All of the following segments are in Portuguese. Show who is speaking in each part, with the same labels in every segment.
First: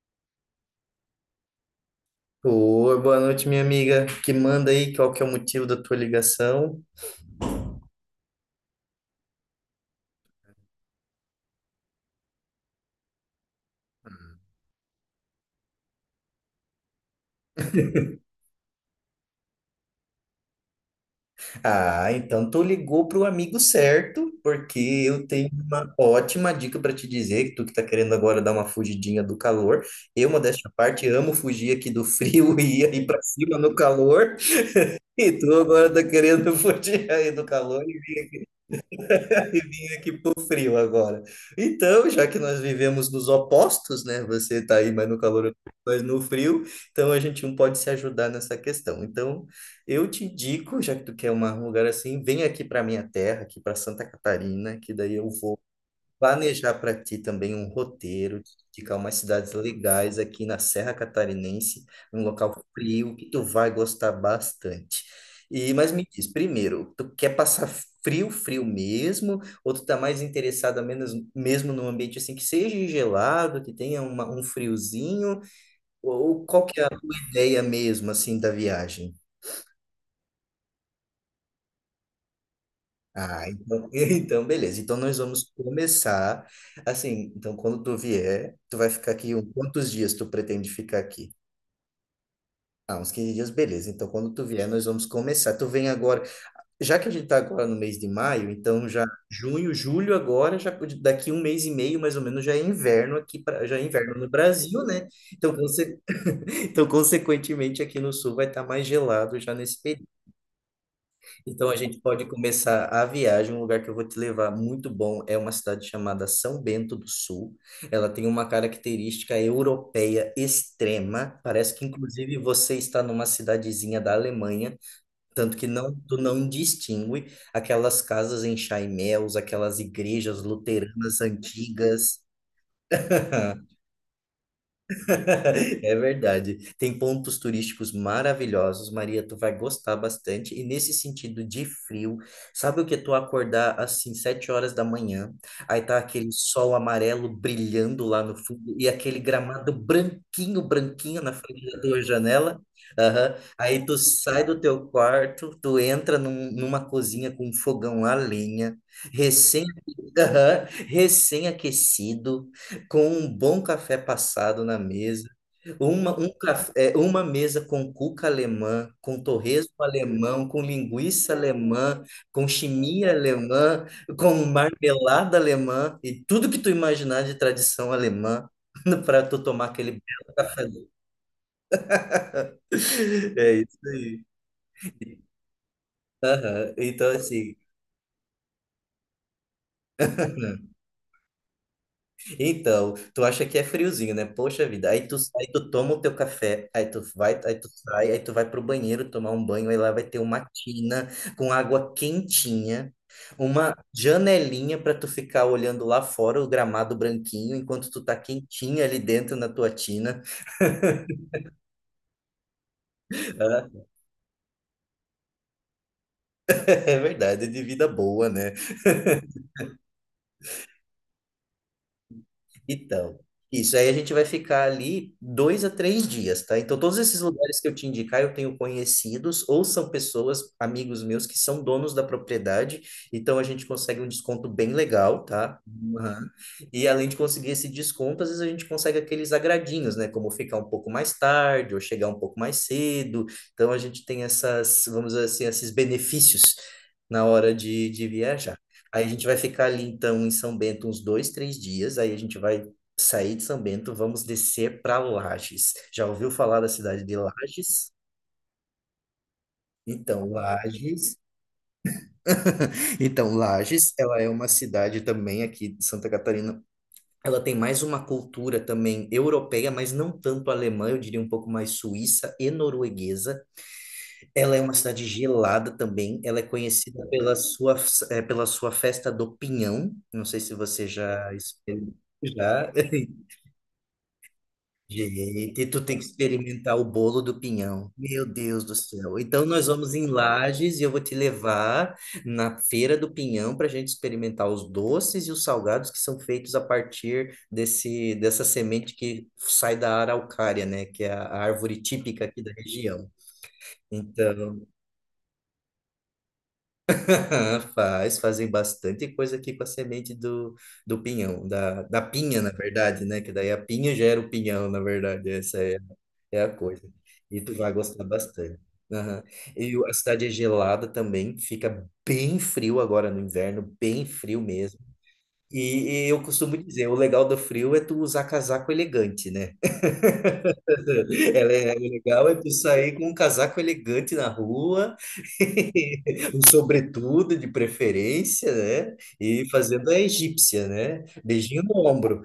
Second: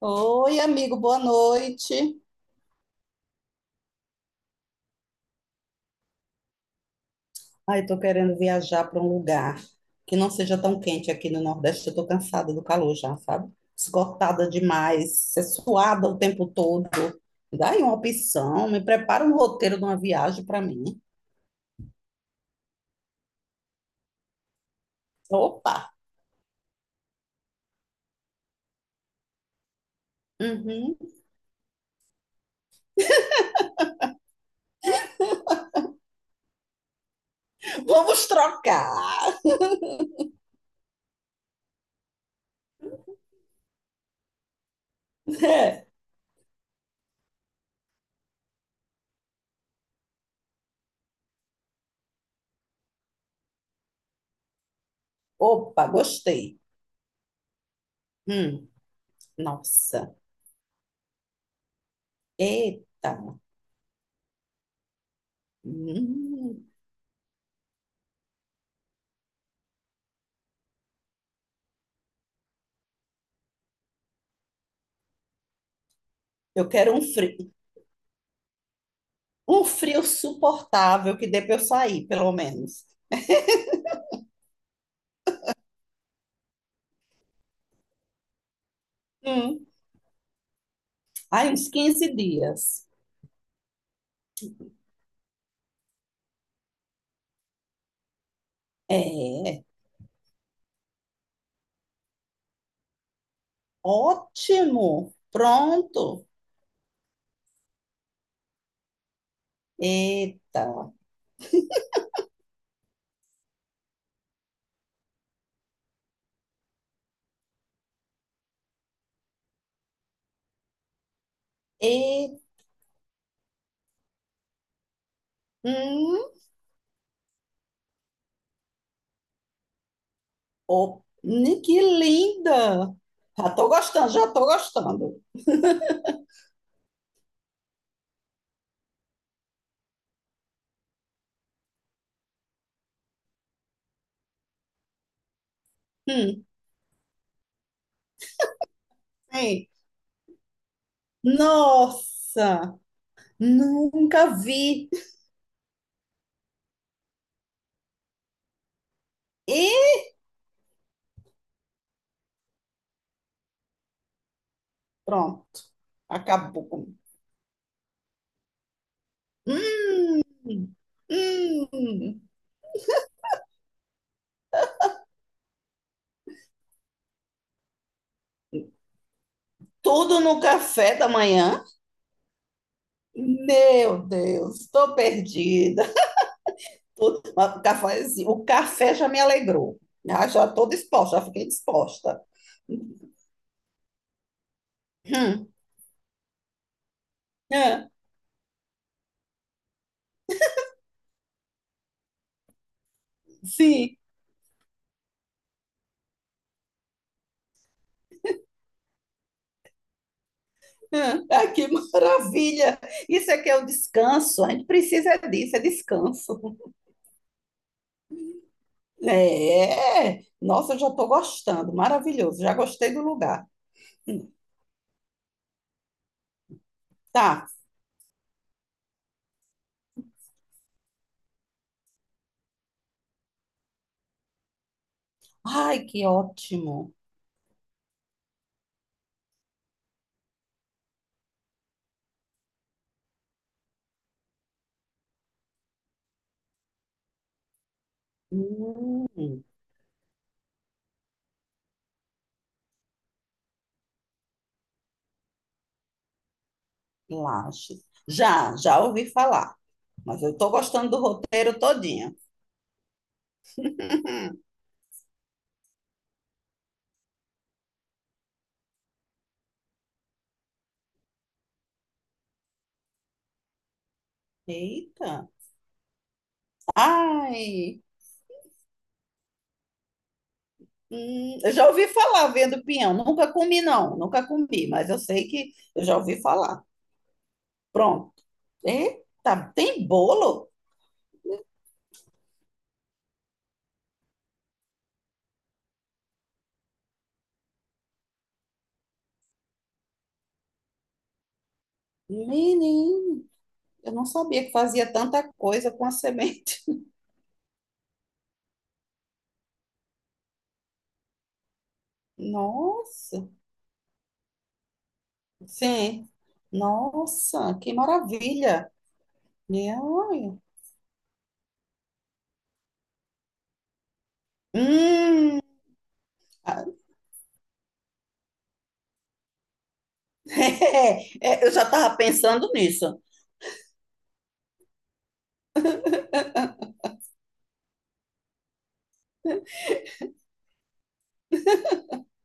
Speaker 1: Oi, amigo, boa noite.
Speaker 2: Oi, boa noite, minha amiga. Que manda aí qual que é o motivo da tua ligação?
Speaker 1: Ai, eu tô querendo viajar para um lugar que não seja tão quente aqui no Nordeste. Eu tô cansada do calor já, sabe? Esgotada demais, ser suada o tempo todo. Me dá aí uma opção, me prepara um roteiro de uma viagem para mim.
Speaker 2: Ah, então tu ligou pro amigo certo, porque eu tenho
Speaker 1: Opa!
Speaker 2: uma ótima dica para te dizer, que tu que tá querendo agora dar uma fugidinha do calor. Eu, modéstia à
Speaker 1: Uhum.
Speaker 2: parte, amo fugir aqui do frio e ir para cima no calor, e tu agora tá querendo fugir aí do calor.
Speaker 1: Vamos trocar!
Speaker 2: Muito frio agora. Então, já que nós vivemos dos opostos, né? Você está aí mais no calor,
Speaker 1: É.
Speaker 2: mas no frio, então a gente um pode se ajudar nessa questão. Então, eu te indico, já que tu quer um lugar assim, vem aqui para minha terra, aqui para Santa Catarina, que daí eu vou
Speaker 1: Opa, gostei.
Speaker 2: planejar para ti também um roteiro,
Speaker 1: Hum,
Speaker 2: indicar umas cidades
Speaker 1: nossa,
Speaker 2: legais aqui na Serra Catarinense, um local
Speaker 1: eita!
Speaker 2: frio que tu vai gostar bastante. E, mas me diz,
Speaker 1: Hum,
Speaker 2: primeiro, tu quer passar frio, frio mesmo, ou tu tá mais interessado menos, mesmo num ambiente assim que seja gelado, que tenha um friozinho, ou qual
Speaker 1: eu
Speaker 2: que é a
Speaker 1: quero
Speaker 2: tua ideia mesmo assim da viagem?
Speaker 1: um frio suportável que dê para eu sair, pelo menos.
Speaker 2: Ah, então, então beleza. Então nós vamos começar assim. Então quando tu vier, tu vai ficar aqui.
Speaker 1: Hum.
Speaker 2: Quantos dias tu pretende ficar aqui?
Speaker 1: Aí, uns 15 dias.
Speaker 2: Ah, uns 15 dias, beleza. Então quando tu vier, nós vamos começar. Tu vem agora, já que a gente tá agora no mês de maio, então já
Speaker 1: É,
Speaker 2: junho, julho agora, já daqui um mês e meio mais ou menos já é inverno já é inverno no Brasil, né?
Speaker 1: ótimo.
Speaker 2: Então,
Speaker 1: Pronto.
Speaker 2: então consequentemente aqui no sul vai estar mais gelado já nesse período.
Speaker 1: Eita.
Speaker 2: Então a gente pode começar a viagem. Um lugar que eu vou te levar muito bom é uma cidade chamada São Bento do Sul. Ela tem uma característica europeia extrema. Parece que inclusive
Speaker 1: E,
Speaker 2: você está numa cidadezinha da Alemanha, tanto que não tu
Speaker 1: hum,
Speaker 2: não distingue aquelas casas em chaimel, aquelas igrejas
Speaker 1: oh,
Speaker 2: luteranas
Speaker 1: que
Speaker 2: antigas.
Speaker 1: linda. Já tô gostando, já tô gostando.
Speaker 2: É verdade. Tem pontos turísticos maravilhosos, Maria, tu vai gostar bastante. E nesse sentido de frio, sabe o que é tu acordar assim, 7 horas da manhã, aí tá aquele
Speaker 1: Hum,
Speaker 2: sol amarelo brilhando lá no fundo e aquele
Speaker 1: é.
Speaker 2: gramado branquinho, branquinho na frente da tua janela?
Speaker 1: Nossa,
Speaker 2: Aham. Aí tu
Speaker 1: nunca
Speaker 2: sai do teu
Speaker 1: vi.
Speaker 2: quarto, tu entra numa cozinha com um fogão a lenha, recém,
Speaker 1: E
Speaker 2: aham, recém-aquecido, com um bom café passado na mesa,
Speaker 1: pronto.
Speaker 2: um
Speaker 1: Acabou.
Speaker 2: café, é, uma mesa com cuca alemã, com torresmo alemão, com
Speaker 1: Hum,
Speaker 2: linguiça alemã,
Speaker 1: hum.
Speaker 2: com chimia alemã, com marmelada alemã e tudo que tu imaginar de tradição alemã para tu tomar aquele
Speaker 1: Tudo
Speaker 2: belo
Speaker 1: no
Speaker 2: café.
Speaker 1: café da manhã?
Speaker 2: É isso
Speaker 1: Meu
Speaker 2: aí.
Speaker 1: Deus, estou perdida.
Speaker 2: Aham. Então,
Speaker 1: Tudo,
Speaker 2: assim.
Speaker 1: mas o café, assim, o café já me alegrou. Ah, já estou disposta, já fiquei disposta.
Speaker 2: Então, tu acha que é friozinho, né? Poxa vida. Aí tu sai,
Speaker 1: Hum,
Speaker 2: tu toma o teu café, aí tu vai, aí tu
Speaker 1: é,
Speaker 2: sai, aí tu vai pro banheiro tomar um banho, aí lá vai ter uma tina com água quentinha, uma
Speaker 1: sim.
Speaker 2: janelinha para tu ficar olhando lá fora o gramado branquinho enquanto tu tá quentinha ali dentro na tua tina.
Speaker 1: É, ah, que maravilha! Isso é que é o descanso. A gente precisa disso, é descanso.
Speaker 2: É verdade, de vida boa, né?
Speaker 1: É, é. Nossa, eu já estou gostando. Maravilhoso, já gostei do
Speaker 2: Então,
Speaker 1: lugar.
Speaker 2: isso aí a gente vai
Speaker 1: Hum,
Speaker 2: ficar ali 2 a 3 dias, tá? Então, todos esses
Speaker 1: Tá.
Speaker 2: lugares que eu te indicar, eu tenho conhecidos ou são pessoas, amigos meus, que são donos da propriedade. Então, a gente consegue um desconto bem legal, tá?
Speaker 1: Ai, que
Speaker 2: Aham. E
Speaker 1: ótimo.
Speaker 2: além de conseguir esse desconto, às vezes a gente consegue aqueles agradinhos, né? Como ficar um pouco mais tarde ou chegar um pouco mais cedo. Então, a gente tem essas, vamos dizer assim, esses benefícios na hora de viajar. Aí a gente vai
Speaker 1: Hum,
Speaker 2: ficar ali, então, em São Bento uns 2, 3 dias. Aí a gente vai sair de São Bento, vamos descer para Lages. Já ouviu falar da cidade de
Speaker 1: Lages.
Speaker 2: Lages?
Speaker 1: Já, já ouvi falar, mas
Speaker 2: Então,
Speaker 1: eu estou gostando do
Speaker 2: Lages.
Speaker 1: roteiro todinho.
Speaker 2: Então, Lages, ela é
Speaker 1: Hum,
Speaker 2: uma cidade também aqui de Santa Catarina. Ela tem mais uma cultura também europeia, mas não tanto alemã, eu diria um pouco mais suíça e norueguesa. Ela é uma cidade
Speaker 1: Eita.
Speaker 2: gelada também. Ela é conhecida pela sua,
Speaker 1: Ai,
Speaker 2: pela sua festa do Pinhão. Não sei se você já
Speaker 1: Eu já ouvi
Speaker 2: experimentou.
Speaker 1: falar vendo
Speaker 2: Já.
Speaker 1: pinhão. Nunca comi, não. Nunca comi, mas eu sei que
Speaker 2: Gente, tu
Speaker 1: eu
Speaker 2: tem
Speaker 1: já
Speaker 2: que
Speaker 1: ouvi falar.
Speaker 2: experimentar o bolo do pinhão.
Speaker 1: Pronto.
Speaker 2: Meu Deus do céu. Então
Speaker 1: Eita,
Speaker 2: nós
Speaker 1: tem
Speaker 2: vamos em
Speaker 1: bolo?
Speaker 2: Lages e eu vou te levar na Feira do Pinhão para a gente experimentar os doces e os salgados que são feitos a partir desse dessa semente que sai da araucária, né, que é a árvore típica aqui da região.
Speaker 1: Menino, eu não sabia que
Speaker 2: Então,
Speaker 1: fazia tanta coisa com a semente.
Speaker 2: Fazem bastante coisa aqui com a semente do pinhão, da pinha, na verdade, né?
Speaker 1: Nossa,
Speaker 2: Que daí a pinha gera o pinhão, na verdade, essa
Speaker 1: sim.
Speaker 2: é a coisa. E tu
Speaker 1: Nossa,
Speaker 2: vai
Speaker 1: que
Speaker 2: gostar bastante.
Speaker 1: maravilha.
Speaker 2: Aham.
Speaker 1: Minha
Speaker 2: A cidade é
Speaker 1: olha.
Speaker 2: gelada também, fica bem frio agora no inverno, bem frio mesmo.
Speaker 1: Hum,
Speaker 2: E eu costumo
Speaker 1: Ah,
Speaker 2: dizer, o legal do frio é tu usar casaco elegante, né?
Speaker 1: é, é, eu já
Speaker 2: O
Speaker 1: estava
Speaker 2: legal é tu
Speaker 1: pensando
Speaker 2: sair
Speaker 1: nisso.
Speaker 2: com um casaco elegante na rua, um sobretudo de preferência, né? E fazendo a egípcia, né? Beijinho no ombro.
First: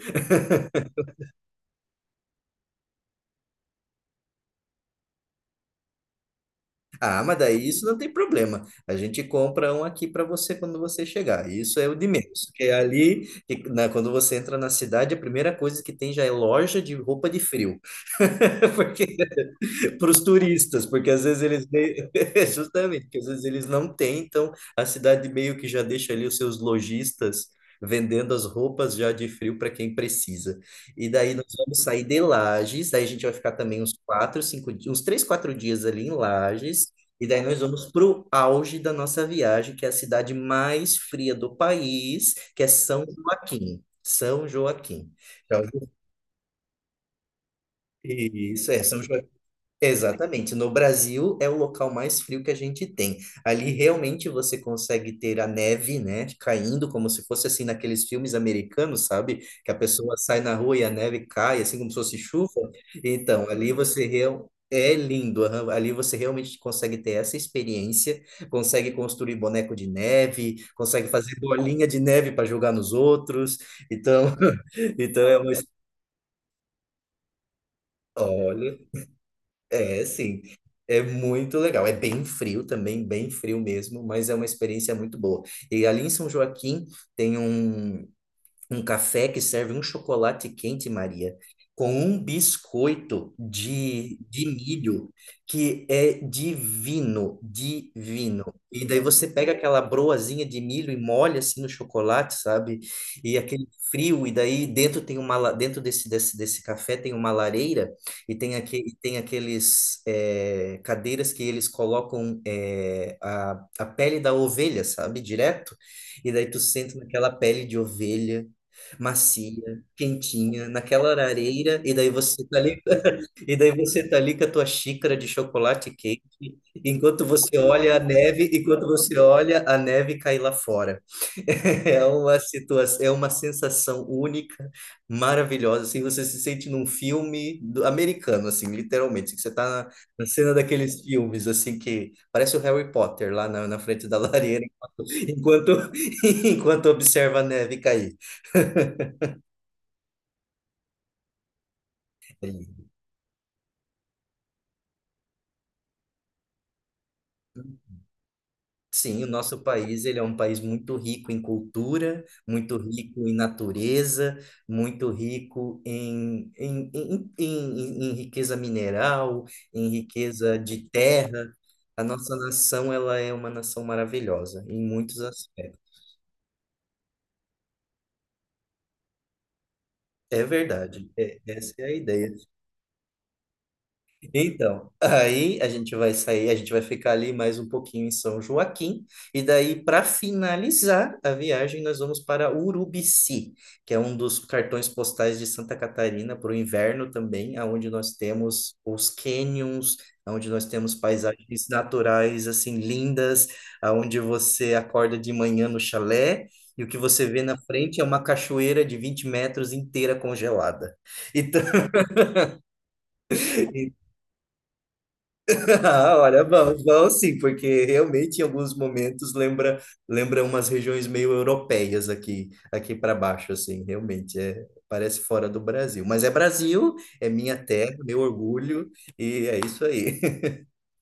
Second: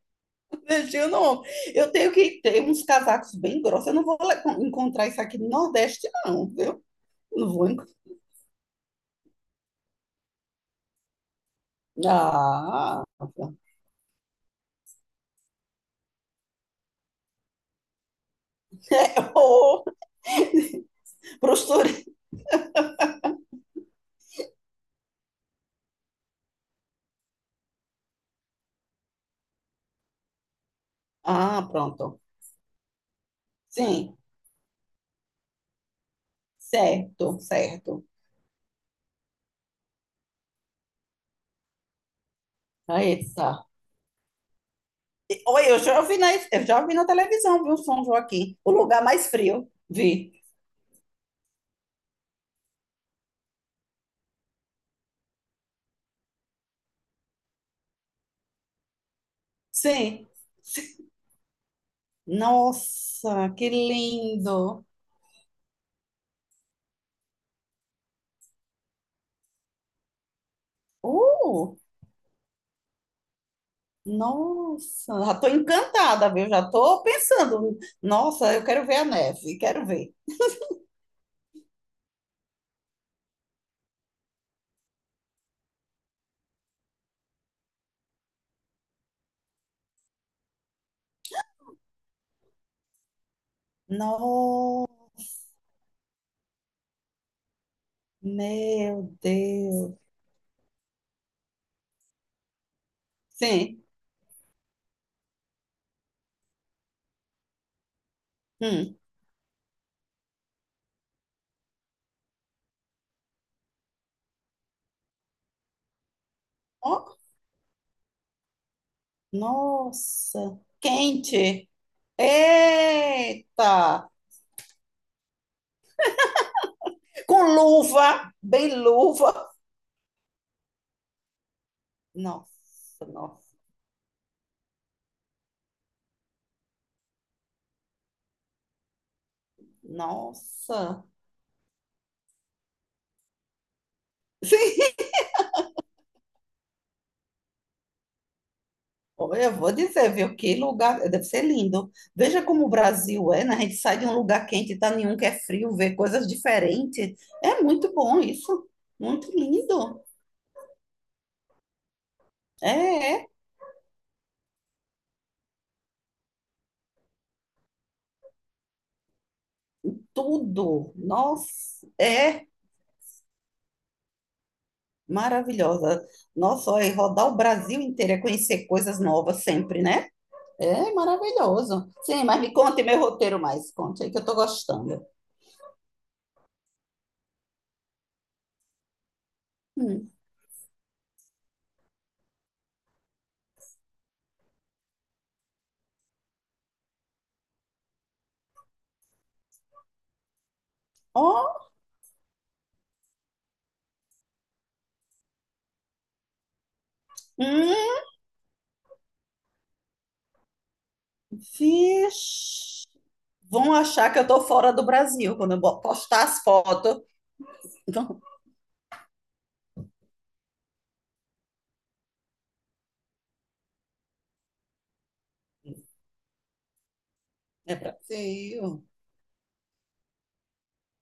Speaker 1: Deixa eu não. Eu tenho que ter uns casacos bem grossos. Eu não vou encontrar isso aqui no Nordeste, não, viu?
Speaker 2: Ah, mas daí
Speaker 1: Vou.
Speaker 2: isso não tem problema. A gente compra um aqui para você quando você chegar. Isso é o de menos. Porque
Speaker 1: Ah,
Speaker 2: ali, quando você entra na cidade, a primeira coisa que tem já é loja de roupa de frio. Porque
Speaker 1: ô,
Speaker 2: para os turistas, porque às vezes eles
Speaker 1: postura.
Speaker 2: justamente, porque às vezes eles não têm, então a cidade meio que já deixa ali os seus lojistas vendendo as roupas já de frio para quem precisa. E daí nós
Speaker 1: Ah,
Speaker 2: vamos sair de
Speaker 1: pronto.
Speaker 2: Lages, daí a gente vai ficar também uns
Speaker 1: Sim,
Speaker 2: quatro, cinco, uns 3, 4 dias ali em Lages. E
Speaker 1: certo,
Speaker 2: daí nós vamos para
Speaker 1: certo.
Speaker 2: o auge da nossa viagem, que é a cidade mais fria do país, que é São
Speaker 1: Aí tá.
Speaker 2: Joaquim. São Joaquim. Já
Speaker 1: Oi,
Speaker 2: ouviu
Speaker 1: eu já vi na televisão, viu, São Joaquim?
Speaker 2: isso,
Speaker 1: O
Speaker 2: é, São
Speaker 1: lugar
Speaker 2: Joaquim.
Speaker 1: mais frio, vi.
Speaker 2: Exatamente. No Brasil é o local mais frio que a gente tem. Ali realmente você consegue ter a neve, né, caindo como se fosse assim naqueles filmes americanos, sabe? Que a pessoa
Speaker 1: Sim.
Speaker 2: sai na rua e a neve cai, assim como se fosse chuva. Então,
Speaker 1: Nossa, que
Speaker 2: ali você
Speaker 1: lindo.
Speaker 2: é lindo. Aham. Ali você realmente consegue ter essa experiência, consegue construir boneco de neve, consegue fazer
Speaker 1: Uh,
Speaker 2: bolinha de neve para jogar nos outros. Então,
Speaker 1: nossa,
Speaker 2: então
Speaker 1: já
Speaker 2: é
Speaker 1: tô
Speaker 2: uma...
Speaker 1: encantada, viu? Já tô pensando. Nossa, eu
Speaker 2: Olha,
Speaker 1: quero ver a neve, quero
Speaker 2: é,
Speaker 1: ver.
Speaker 2: sim. É muito legal. É bem frio também, bem frio mesmo, mas é uma experiência muito boa. E ali em São Joaquim tem um café que serve um chocolate quente, Maria, com um biscoito de
Speaker 1: No,
Speaker 2: milho que é divino, divino. E daí
Speaker 1: meu
Speaker 2: você pega aquela
Speaker 1: Deus.
Speaker 2: broazinha de milho e molha assim no chocolate, sabe? E aquele
Speaker 1: Sim.
Speaker 2: frio, e daí dentro tem uma dentro desse café tem uma lareira e
Speaker 1: Hum.
Speaker 2: tem aqueles cadeiras que eles colocam a pele da ovelha, sabe? Direto. E daí tu senta naquela pele de ovelha macia,
Speaker 1: Nossa,
Speaker 2: quentinha, naquela
Speaker 1: quente.
Speaker 2: areira, e daí você tá ali, e daí você
Speaker 1: Eita!
Speaker 2: tá ali com a tua xícara de chocolate quente, enquanto
Speaker 1: Com
Speaker 2: você olha a
Speaker 1: luva,
Speaker 2: neve,
Speaker 1: bem
Speaker 2: enquanto você
Speaker 1: luva.
Speaker 2: olha a neve cair lá fora. É uma situação,
Speaker 1: Nossa,
Speaker 2: é uma
Speaker 1: nossa,
Speaker 2: sensação única, maravilhosa, assim, você se sente num filme americano, assim, literalmente, assim, que você tá na cena daqueles
Speaker 1: nossa.
Speaker 2: filmes, assim, que parece o Harry Potter lá na frente da lareira,
Speaker 1: Sim,
Speaker 2: enquanto, enquanto observa a neve cair.
Speaker 1: olha, eu vou dizer, viu, que lugar, deve ser lindo. Veja como o Brasil é, né? A gente sai de um lugar quente e tá em um que é frio, vê coisas diferentes. É muito bom isso.
Speaker 2: Sim, o
Speaker 1: Muito
Speaker 2: nosso
Speaker 1: lindo.
Speaker 2: país, ele é um país muito rico em cultura, muito
Speaker 1: É,
Speaker 2: rico
Speaker 1: é
Speaker 2: em natureza, muito rico em riqueza mineral, em riqueza de
Speaker 1: tudo.
Speaker 2: terra.
Speaker 1: Nossa,
Speaker 2: A nossa
Speaker 1: é
Speaker 2: nação, ela é uma nação maravilhosa em muitos aspectos.
Speaker 1: maravilhosa. Nossa, olha, e rodar o Brasil inteiro é conhecer coisas novas sempre, né?
Speaker 2: É
Speaker 1: É
Speaker 2: verdade, essa é
Speaker 1: maravilhoso.
Speaker 2: a
Speaker 1: Sim,
Speaker 2: ideia.
Speaker 1: mas me conte meu roteiro mais. Conte aí que eu tô
Speaker 2: Então,
Speaker 1: gostando.
Speaker 2: aí a gente vai sair, a gente vai ficar ali mais um pouquinho em São Joaquim, e daí, para
Speaker 1: Hum.
Speaker 2: finalizar a viagem, nós vamos para Urubici, que é um dos cartões postais de Santa Catarina para o inverno também, aonde nós temos os cânions, onde nós temos
Speaker 1: Ó,
Speaker 2: paisagens naturais assim lindas, aonde você acorda de manhã no chalé. E o que você vê na frente é
Speaker 1: hum,
Speaker 2: uma cachoeira de 20 metros inteira congelada. Então,
Speaker 1: vixe. Vão achar que eu tô fora do Brasil quando eu
Speaker 2: Ah,
Speaker 1: postar as
Speaker 2: olha, vamos,
Speaker 1: fotos.
Speaker 2: vamos sim, porque
Speaker 1: Não,
Speaker 2: realmente em alguns momentos lembra umas regiões meio europeias aqui para baixo, assim, realmente é parece fora do Brasil, mas é Brasil, é minha
Speaker 1: é
Speaker 2: terra, meu
Speaker 1: Brasil.
Speaker 2: orgulho e é isso aí.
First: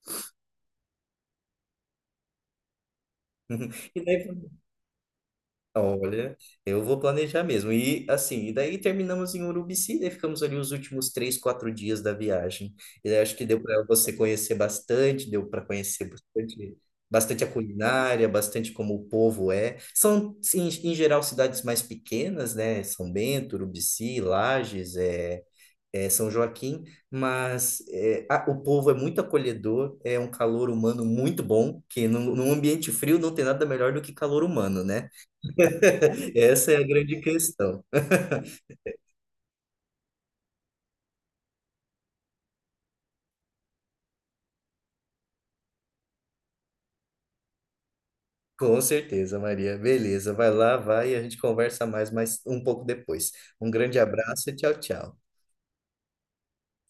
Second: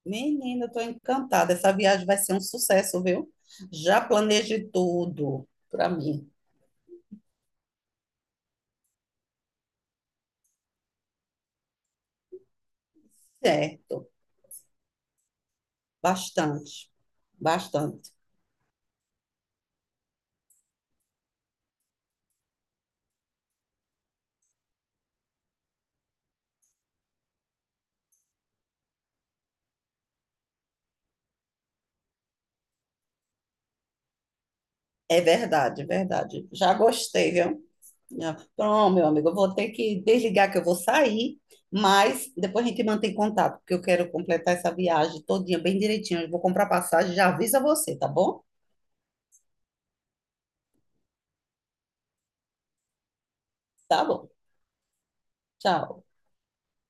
Speaker 1: Menina, eu tô encantada. Essa viagem vai ser um sucesso, viu? Já
Speaker 2: E daí,
Speaker 1: planejei tudo para mim.
Speaker 2: olha, eu vou planejar mesmo. E assim, e daí terminamos em Urubici, daí ficamos ali os últimos 3, 4 dias da viagem. E daí acho que deu para
Speaker 1: Certo.
Speaker 2: você conhecer bastante, deu para conhecer
Speaker 1: Bastante.
Speaker 2: bastante, bastante a
Speaker 1: Bastante.
Speaker 2: culinária, bastante como o povo é. São, sim, em geral, cidades mais pequenas, né? São Bento, Urubici, Lages, é São Joaquim, mas é, o povo é muito acolhedor, é um calor humano muito bom, que num ambiente frio não tem nada melhor do que calor humano, né?
Speaker 1: É verdade, é verdade.
Speaker 2: Essa
Speaker 1: Já
Speaker 2: é a grande
Speaker 1: gostei, viu?
Speaker 2: questão.
Speaker 1: Ah, pronto, meu amigo, eu vou ter que desligar que eu vou sair, mas depois a gente mantém contato, porque eu quero completar essa viagem todinha bem direitinho. Eu vou comprar passagem, já aviso a você, tá bom?
Speaker 2: Com certeza, Maria. Beleza, vai lá, vai e a gente conversa mais, um pouco depois. Um grande
Speaker 1: Tá bom.
Speaker 2: abraço e tchau, tchau.
Speaker 1: Tchau.